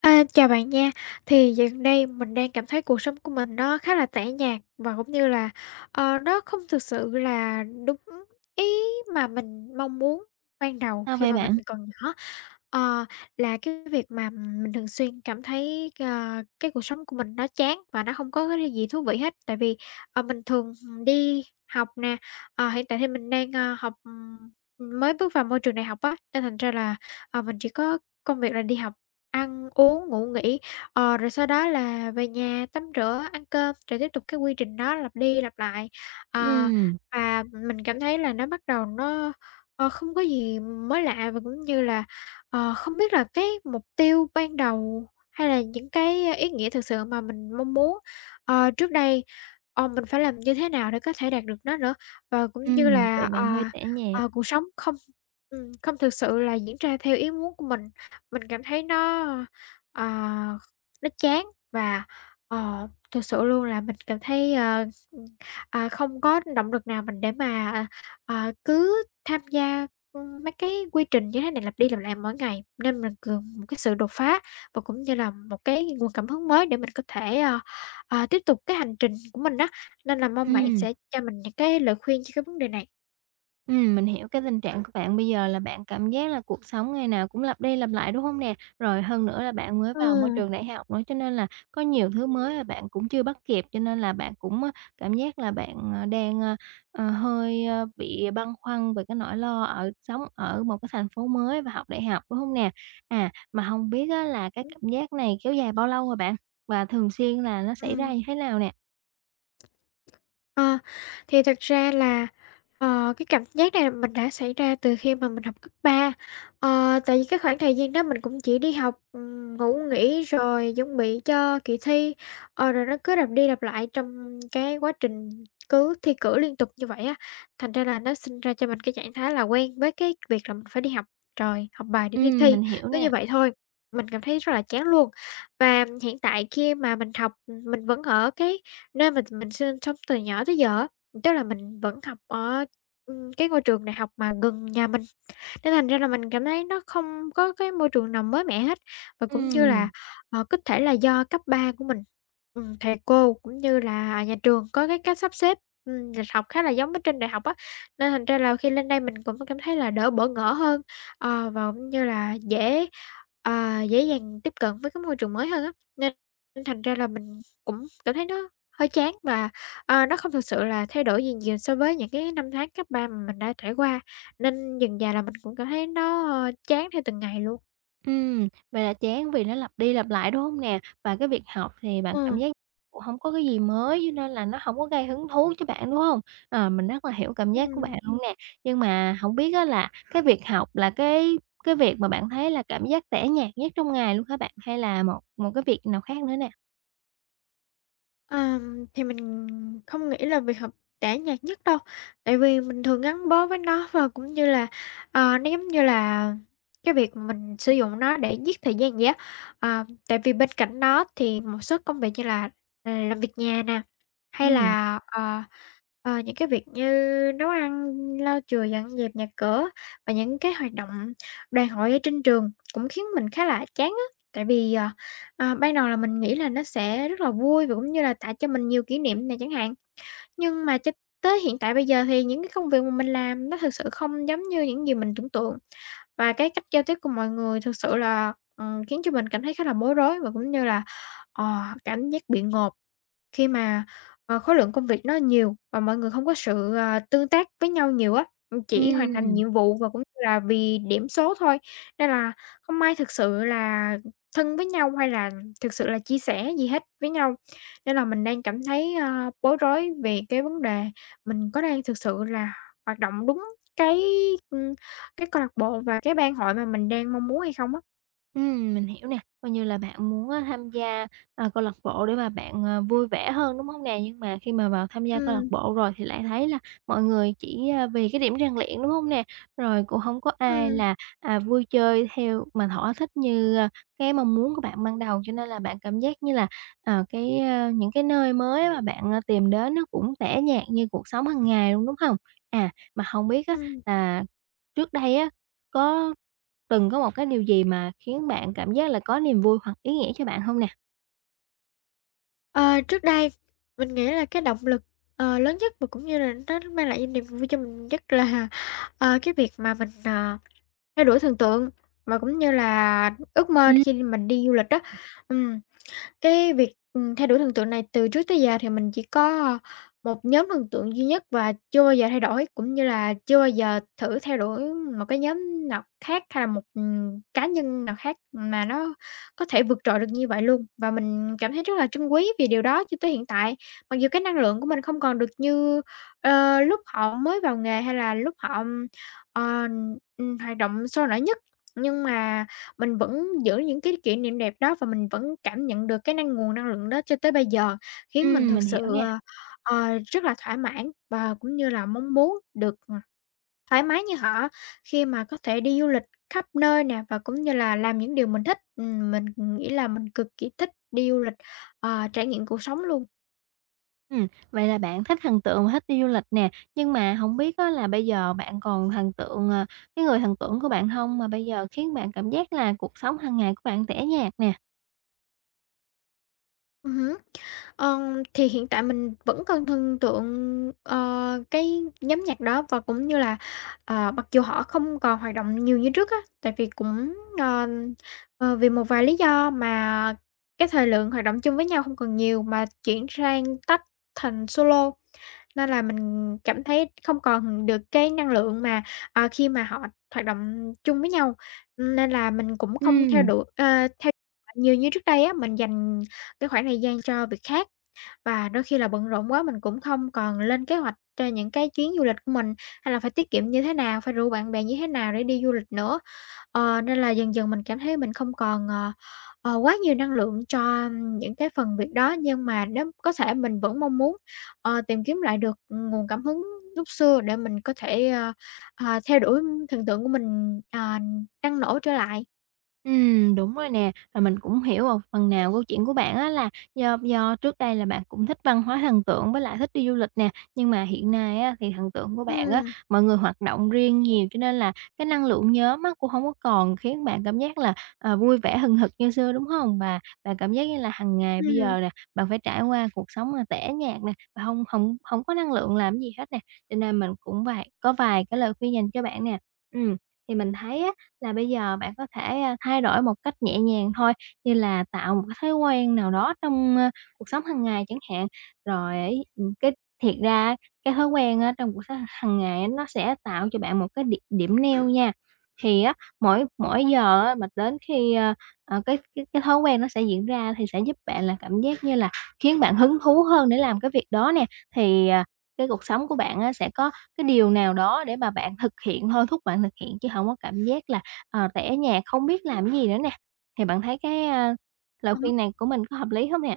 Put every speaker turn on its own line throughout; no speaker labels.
À, chào bạn nha. Thì gần đây mình đang cảm thấy cuộc sống của mình nó khá là tẻ nhạt và cũng như là, nó không thực sự là đúng ý mà mình mong muốn ban đầu
Sao
khi
vậy
mà mình
bạn?
còn nhỏ. Ờ, là cái việc mà mình thường xuyên cảm thấy, cái cuộc sống của mình nó chán và nó không có cái gì thú vị hết. Tại vì, mình thường, đi học nè, hiện tại thì mình đang, học, mới bước vào môi trường đại học á, nên thành ra là, mình chỉ có công việc là đi học, ăn uống, ngủ nghỉ, rồi sau đó là về nhà tắm rửa, ăn cơm, rồi tiếp tục cái quy trình đó lặp đi lặp lại. Ờ,
Ừm,
và mình cảm thấy là nó bắt đầu nó, không có gì mới lạ và cũng như là, không biết là cái mục tiêu ban đầu hay là những cái ý nghĩa thực sự mà mình mong muốn, trước đây, mình phải làm như thế nào để có thể đạt được nó nữa. Và cũng như là,
vậy bạn hơi tẻ nhạt.
cuộc sống không không thực sự là diễn ra theo ý muốn của mình. Mình cảm thấy ờ, nó chán và, thực sự luôn là mình cảm thấy, ừm, không có động lực nào mình để mà, à, cứ tham gia, mấy cái quy trình như thế này lặp đi lặp lại mỗi ngày, nên mình cần một cái sự đột phá và cũng như là một cái nguồn cảm hứng mới để mình có thể, tiếp tục cái hành trình của mình đó. Nên là mong bạn
Ừm,
sẽ cho mình những cái lời khuyên cho cái vấn đề này.
mình hiểu cái tình trạng của bạn bây giờ là bạn cảm giác là cuộc sống ngày nào cũng lặp đi lặp lại, đúng hông nè? Rồi hơn nữa là bạn mới vào môi
Ừm.
trường đại học nữa, cho nên là có nhiều thứ mới là bạn cũng chưa bắt kịp, cho nên là bạn cũng, á, cảm giác là bạn, hơi, ơ, bị băn khoăn về cái nỗi lo ở sống ở một cái thành phố mới và học đại học, đúng hông nè? À, mà hông biết á là cái cảm giác này kéo dài bao lâu rồi bạn? Và thường xuyên là nó xảy ra
Ừm.
như thế nào nè?
Ờ, thì thật ra là, cái cảm giác này mình đã xảy ra từ khi mà mình học cấp 3. Tại vì cái khoảng thời gian đó mình cũng chỉ đi học, ngủ nghỉ rồi chuẩn bị cho kỳ thi, rồi nó cứ lặp đi lặp lại trong cái quá trình cứ thi cử liên tục như vậy á, thành ra là nó sinh ra cho mình cái trạng thái là quen với cái việc là mình phải đi học rồi học bài để đi thi,
Mình hiểu
cứ
nè.
như vậy thôi, mình cảm thấy rất là chán luôn. Và hiện tại khi mà mình học, mình vẫn ở cái nơi mình sinh sống từ nhỏ tới giờ á, tức là mình vẫn học ở, cái ngôi trường đại học mà gần nhà mình. Nên thành ra là mình cảm thấy nó không có cái môi trường nào mới mẻ hết, và cũng như là,
Ừm,
có thể là do cấp 3 của mình, thầy cô cũng như là nhà trường có cái cách sắp xếp, lịch học khá là giống với trên đại học á, nên thành ra là khi lên đây mình cũng cảm thấy là đỡ bỡ ngỡ hơn, và cũng như là dễ dàng tiếp cận với cái môi trường mới hơn á. Nên thành ra là mình cũng cảm thấy nó hơi chán và, nó không thực sự là thay đổi gì nhiều so với những cái năm tháng cấp 3 mà mình đã trải qua. Nên dần dà là mình cũng cảm thấy nó, chán theo từng ngày luôn.
vậy là chán vì nó lặp đi lặp lại, đúng hông nè? Và cái việc học thì bạn cảm
Ừm.
giác cũng hổng có cái gì mới, cho nên là nó hổng có gây hứng thú cho bạn, đúng hông? Ờ, mình rất là hiểu cảm giác của
Ừm.
bạn luôn nè. Nhưng mà hổng biết á là cái việc học là cái việc mà bạn thấy là cảm giác tẻ nhạt nhất trong ngày luôn hả bạn? Hay là một một cái việc nào khác nữa nè?
Thì mình không nghĩ là việc học tẻ nhạt nhất đâu, tại vì mình thường gắn bó với nó và cũng như là, nó giống như là cái việc mà mình sử dụng nó để giết thời gian vậy á. Tại vì bên cạnh nó thì một số công việc như là, làm việc nhà nè, hay
Ừm,
là, những cái việc như nấu ăn, lau chùi, dọn dẹp nhà cửa và những cái hoạt động đoàn hội ở trên trường cũng khiến mình khá là chán á, tại vì, À, ban đầu là mình nghĩ là nó sẽ rất là vui và cũng như là tạo cho mình nhiều kỷ niệm này chẳng hạn. Nhưng mà cho tới hiện tại bây giờ thì những cái công việc mà mình làm nó thực sự không giống như những gì mình tưởng tượng. Và cái cách giao tiếp của mọi người thực sự là, khiến cho mình cảm thấy khá là bối rối và cũng như là, ờ, cảm giác bị ngộp. Khi mà, khối lượng công việc nó nhiều và mọi người không có sự, tương tác với nhau nhiều á, chỉ hoàn thành
ừm.
nhiệm vụ và cũng như là vì điểm số thôi, nên là không ai thực sự là thân với nhau hay là thực sự là chia sẻ gì hết với nhau. Nên là mình đang cảm thấy, bối rối về cái vấn đề mình có đang thực sự là hoạt động đúng cái, ừm, cái câu lạc bộ và cái ban hội mà mình đang mong muốn hay không á.
Mình hiểu nè, coi như là bạn muốn á tham gia, à, câu lạc bộ để mà bạn, ờ, vui vẻ hơn, đúng không nè? Nhưng mà khi mà vào tham gia câu lạc
Ừm,
bộ rồi thì lại thấy là mọi người chỉ, a, vì cái điểm rèn luyện, đúng không nè? Rồi cũng không có ai
ừm,
là, à, vui chơi theo mà thỏa thích như, a, cái mong muốn của bạn ban đầu, cho nên là bạn cảm giác như là, ờ, cái, a, những cái nơi mới mà bạn, a, tìm đến nó cũng tẻ nhạt như cuộc sống hàng ngày luôn, đúng không? À, mà không biết á
ừm.
là trước đây á, có từng có một cái điều gì mà khiến bạn cảm giác là có niềm vui hoặc ý nghĩa cho bạn hông nè?
Ờ, trước đây mình nghĩ là cái động lực, lớn nhất và cũng như là nó mang lại niềm vui cho mình nhất là, cái việc mà mình, theo đuổi thần tượng và cũng như là ước mơ
Ừm,
khi mình đi du lịch đó. Ừm. Cái việc, thay đổi thần tượng này từ trước tới giờ thì mình chỉ có, một nhóm thần tượng duy nhất và chưa bao giờ thay đổi, cũng như là chưa bao giờ thử theo đuổi một cái nhóm nào khác hay là một, cá nhân nào khác mà nó có thể vượt trội được như vậy luôn. Và mình cảm thấy rất là trân quý vì điều đó cho tới hiện tại. Mặc dù cái năng lượng của mình không còn được như, lúc họ mới vào nghề hay là lúc họ, ờ, hoạt động sôi nổi nhất, nhưng mà mình vẫn giữ những cái kỷ niệm đẹp đó và mình vẫn cảm nhận được cái nguồn năng lượng đó cho tới bây giờ, khiến mình thực
Mình hiểu
sự,
nè.
rất là thỏa mãn và cũng như là mong muốn được, thoải mái như họ khi mà có thể đi du lịch khắp nơi nè và cũng như là làm những điều mình thích. Mình nghĩ là mình cực kỳ thích đi du lịch, trải nghiệm cuộc sống luôn.
Vậy là bạn thích thần tượng và thích đi du lịch nè, nhưng mà hổng biết á là bây giờ bạn còn thần tượng, ờ, cái người thần tượng của bạn hông mà bây giờ khiến bạn cảm giác là cuộc sống hàng ngày của bạn tẻ nhạt nè?
Hứm. Thì hiện tại mình vẫn còn thần tượng, cái nhóm nhạc đó và cũng như là, mặc dù họ không còn hoạt động nhiều như trước á, tại vì cũng, ờ, vì một vài lý do mà cái thời lượng hoạt động chung với nhau không còn nhiều mà chuyển sang tách thành solo. Nên là mình cảm thấy không còn được cái năng lượng mà, khi mà họ hoạt động chung với nhau, nên là mình cũng không theo
Ừm.
đuổi theo nhiều như trước đây á. Mình dành cái khoảng thời gian cho việc khác và đôi khi là bận rộn quá mình cũng không còn lên kế hoạch cho những cái chuyến du lịch của mình, hay là phải tiết kiệm như thế nào, phải rủ bạn bè như thế nào để đi du lịch nữa. Nên là dần dần mình cảm thấy mình không còn, quá nhiều năng lượng cho những cái phần việc đó, nhưng mà nếu có thể mình vẫn mong muốn, tìm kiếm lại được nguồn cảm hứng lúc xưa để mình có thể, theo đuổi thần tượng của mình, ờ, năng nổ trở lại.
Đúng rồi nè, và mình cũng hiểu một phần nào câu chuyện của bạn á là do trước đây là bạn cũng thích văn hóa thần tượng với lại thích đi du lịch nè, nhưng mà hiện nay á thì thần tượng của bạn á,
Ừm,
mọi người hoạt động riêng nhiều cho nên là cái năng lượng nhóm á cũng không có còn khiến bạn cảm giác là, ờ, vui vẻ hừng hực như xưa, đúng không? Và bạn cảm giác như là hàng ngày bây
ừm,
giờ nè, bạn phải trải qua cuộc sống là tẻ nhạt nè, và không không không có năng lượng làm gì hết nè, cho nên mình cũng có vài cái lời khuyên dành cho bạn nè. Ừm, thì mình thấy á là bây giờ bạn có thể, a, thay đổi một cách nhẹ nhàng thôi, như là tạo một cái thói quen nào đó trong, ơ, cuộc sống hàng ngày chẳng hạn. Rồi ấy, cái thiệt ra cái thói quen á trong cuộc sống hàng ngày á, nó sẽ tạo cho bạn một cái điểm điểm neo nha. Thì á, mỗi mỗi giờ á mà đến khi, cái thói quen nó sẽ diễn ra thì sẽ giúp bạn là cảm giác như là khiến bạn hứng thú hơn để làm cái việc đó nè. Thì, à, cái cuộc sống của bạn á sẽ có cái điều nào đó để mà bạn thực hiện thôi, thúc bạn thực hiện chứ không có cảm giác là ờ, tại ở nhà không biết làm gì nữa nè, thì bạn thấy cái, a, lời
ờ.
khuyên này của mình có hợp lý không nè?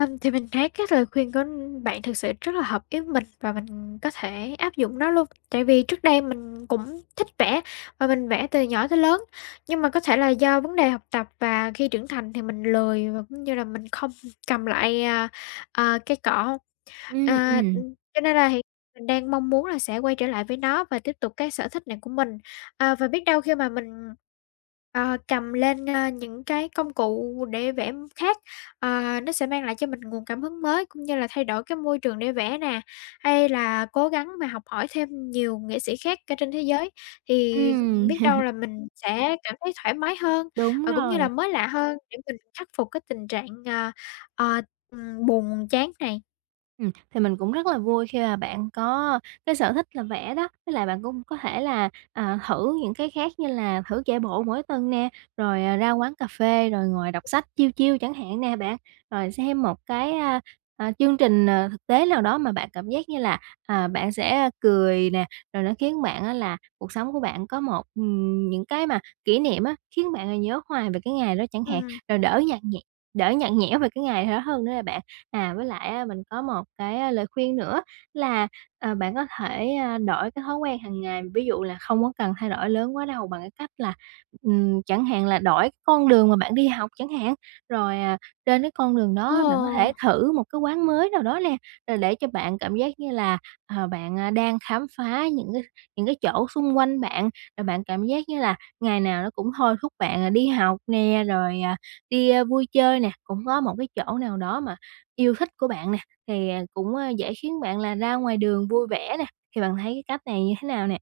Thì mình thấy cái lời khuyên của bạn thực sự rất là hợp với mình và mình có thể áp dụng nó luôn. Tại vì trước đây mình cũng thích vẽ và mình vẽ từ nhỏ tới lớn, nhưng mà có thể là do vấn đề học tập và khi trưởng thành thì mình lười và cũng như là mình không cầm lại, cây cọ.
Ừm,
À,
ừm.
ừm, cho nên là hiện mình đang mong muốn là sẽ quay trở lại với nó và tiếp tục cái sở thích này của mình. Và biết đâu khi mà mình, ờ, cầm lên, những cái công cụ để vẽ khác, nó sẽ mang lại cho mình nguồn cảm hứng mới, cũng như là thay đổi cái môi trường để vẽ nè, hay là cố gắng mà học hỏi thêm nhiều nghệ sĩ khác ở trên thế giới, thì
Ừm,
biết đâu là mình sẽ cảm thấy thoải mái hơn,
đúng
và cũng như là
rồi.
mới lạ hơn để mình khắc phục cái tình trạng, ờ, buồn chán này.
Thì mình cũng rất là vui khi mà bạn có cái sở thích là vẽ đó, với lại bạn cũng có thể là, à, thử những cái khác như là thử chạy bộ mỗi tuần nè, rồi, à, ra quán cà phê rồi ngồi đọc sách chiêu chiêu chẳng hạn nè bạn. Rồi xem một cái, chương trình, ờ, thực tế nào đó mà bạn cảm giác như là, à, bạn sẽ cười nè, rồi nó khiến bạn á là cuộc sống của bạn có một, những cái mà kỷ niệm á, khiến bạn là nhớ hoài về cái ngày đó chẳng hạn,
Ừm.
rồi đỡ nhạt nhẽo về cái ngày đó hơn nữa là bạn. À, với lại á, mình có một cái lời khuyên nữa là, ờ, bạn có thể, a, đổi cái thói quen hàng ngày, ví dụ là không có cần thay đổi lớn quá đâu bằng cái cách là, chẳng hạn là đổi cái con đường mà bạn đi học chẳng hạn, rồi, à, trên cái con đường
Ờ,
đó bạn có thể thử một cái quán mới nào đó nè, rồi để cho bạn cảm giác như là, ờ, bạn, à, đang khám phá những cái chỗ xung quanh bạn, rồi bạn cảm giác như là ngày nào nó cũng thôi thúc bạn, à, đi học nè, rồi, à, đi, a, vui chơi nè, cũng có một cái chỗ nào đó mà yêu thích của bạn nè, thì, à, cũng, a, dễ khiến bạn là ra ngoài đường vui vẻ nè, thì bạn thấy cái cách này như thế nào nè?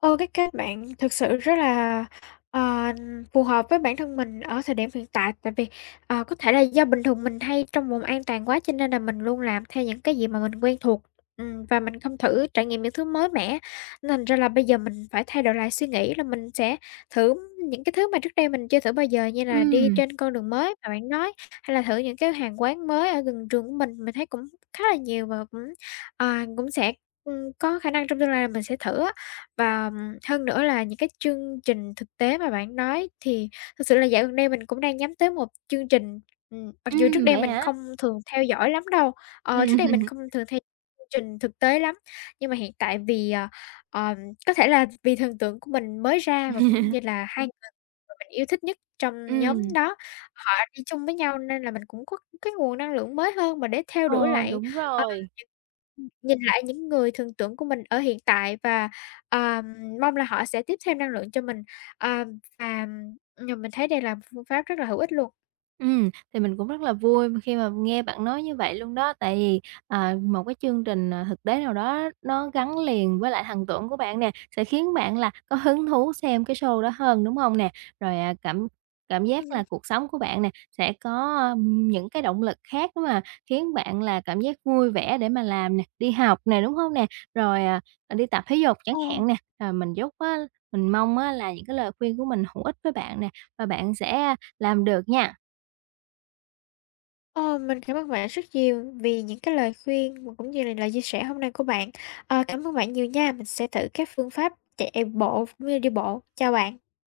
Ô, cái kết bạn thực sự rất là, ờ, phù hợp với bản thân mình ở thời điểm hiện tại, tại vì, có thể là do bình thường mình hay trong vùng an toàn quá cho nên là mình luôn làm theo những cái gì mà mình quen thuộc, và mình không thử trải nghiệm những thứ mới mẻ. Nên thành ra là bây giờ mình phải thay đổi lại suy nghĩ là mình sẽ thử những cái thứ mà trước đây mình chưa thử bao giờ như là đi
Ừm,
trên con đường mới mà bạn nói, hay là thử những cái hàng quán mới ở gần trường của mình. Mình thấy cũng khá là nhiều và cũng sẽ, có khả năng trong tương lai là mình sẽ thử á. Và hơn nữa là những cái chương trình thực tế mà bạn nói thì thực sự là dạo gần đây mình cũng đang nhắm tới một chương trình, mặc dù trước đây
vậy
mình
hả?
không thường theo dõi lắm đâu, trước đây mình
Ừm.
không thường theo chương trình thực tế lắm, nhưng mà hiện tại vì, ờm, có thể là vì thần tượng của mình mới ra và cũng như là hai người mà mình yêu thích nhất trong nhóm
Ừm,
đó, họ đi chung với nhau nên là mình cũng có cái nguồn năng lượng mới hơn mà để theo đuổi
ờ,
lại,
đúng
ờ,
rồi.
những nhìn lại những người thần tượng của mình ở hiện tại và Ờ, mong là họ sẽ tiếp thêm năng lượng cho mình, ờ, và, mình thấy đây là một phương pháp rất là hữu ích luôn.
Thì mình cũng rất là vui khi mà nghe bạn nói như vậy luôn đó, tại vì, à, một cái chương trình, à, thực tế nào đó nó gắn liền với lại thần tượng của bạn nè, sẽ khiến bạn là có hứng thú xem cái show đó hơn, đúng hông nè? Rồi, à, cảm cảm giác là
Ừm,
cuộc sống của bạn nè, sẽ có, ưm, những cái động lực khác để mà khiến bạn là cảm giác vui vẻ để mà làm nè, đi học nè, đúng hông nè? Rồi, đi tập thể dục chẳng
ờ,
hạn nè. Rồi mình mong á là những cái lời khuyên của mình hữu ích với bạn nè, và bạn sẽ làm được nha.
ờ, mình cảm ơn bạn rất nhiều vì những cái lời khuyên và cũng như là lời chia sẻ hôm nay của bạn. Cảm ơn bạn nhiều nha, mình sẽ thử các phương pháp chạy bộ cũng như đi bộ. Chào bạn.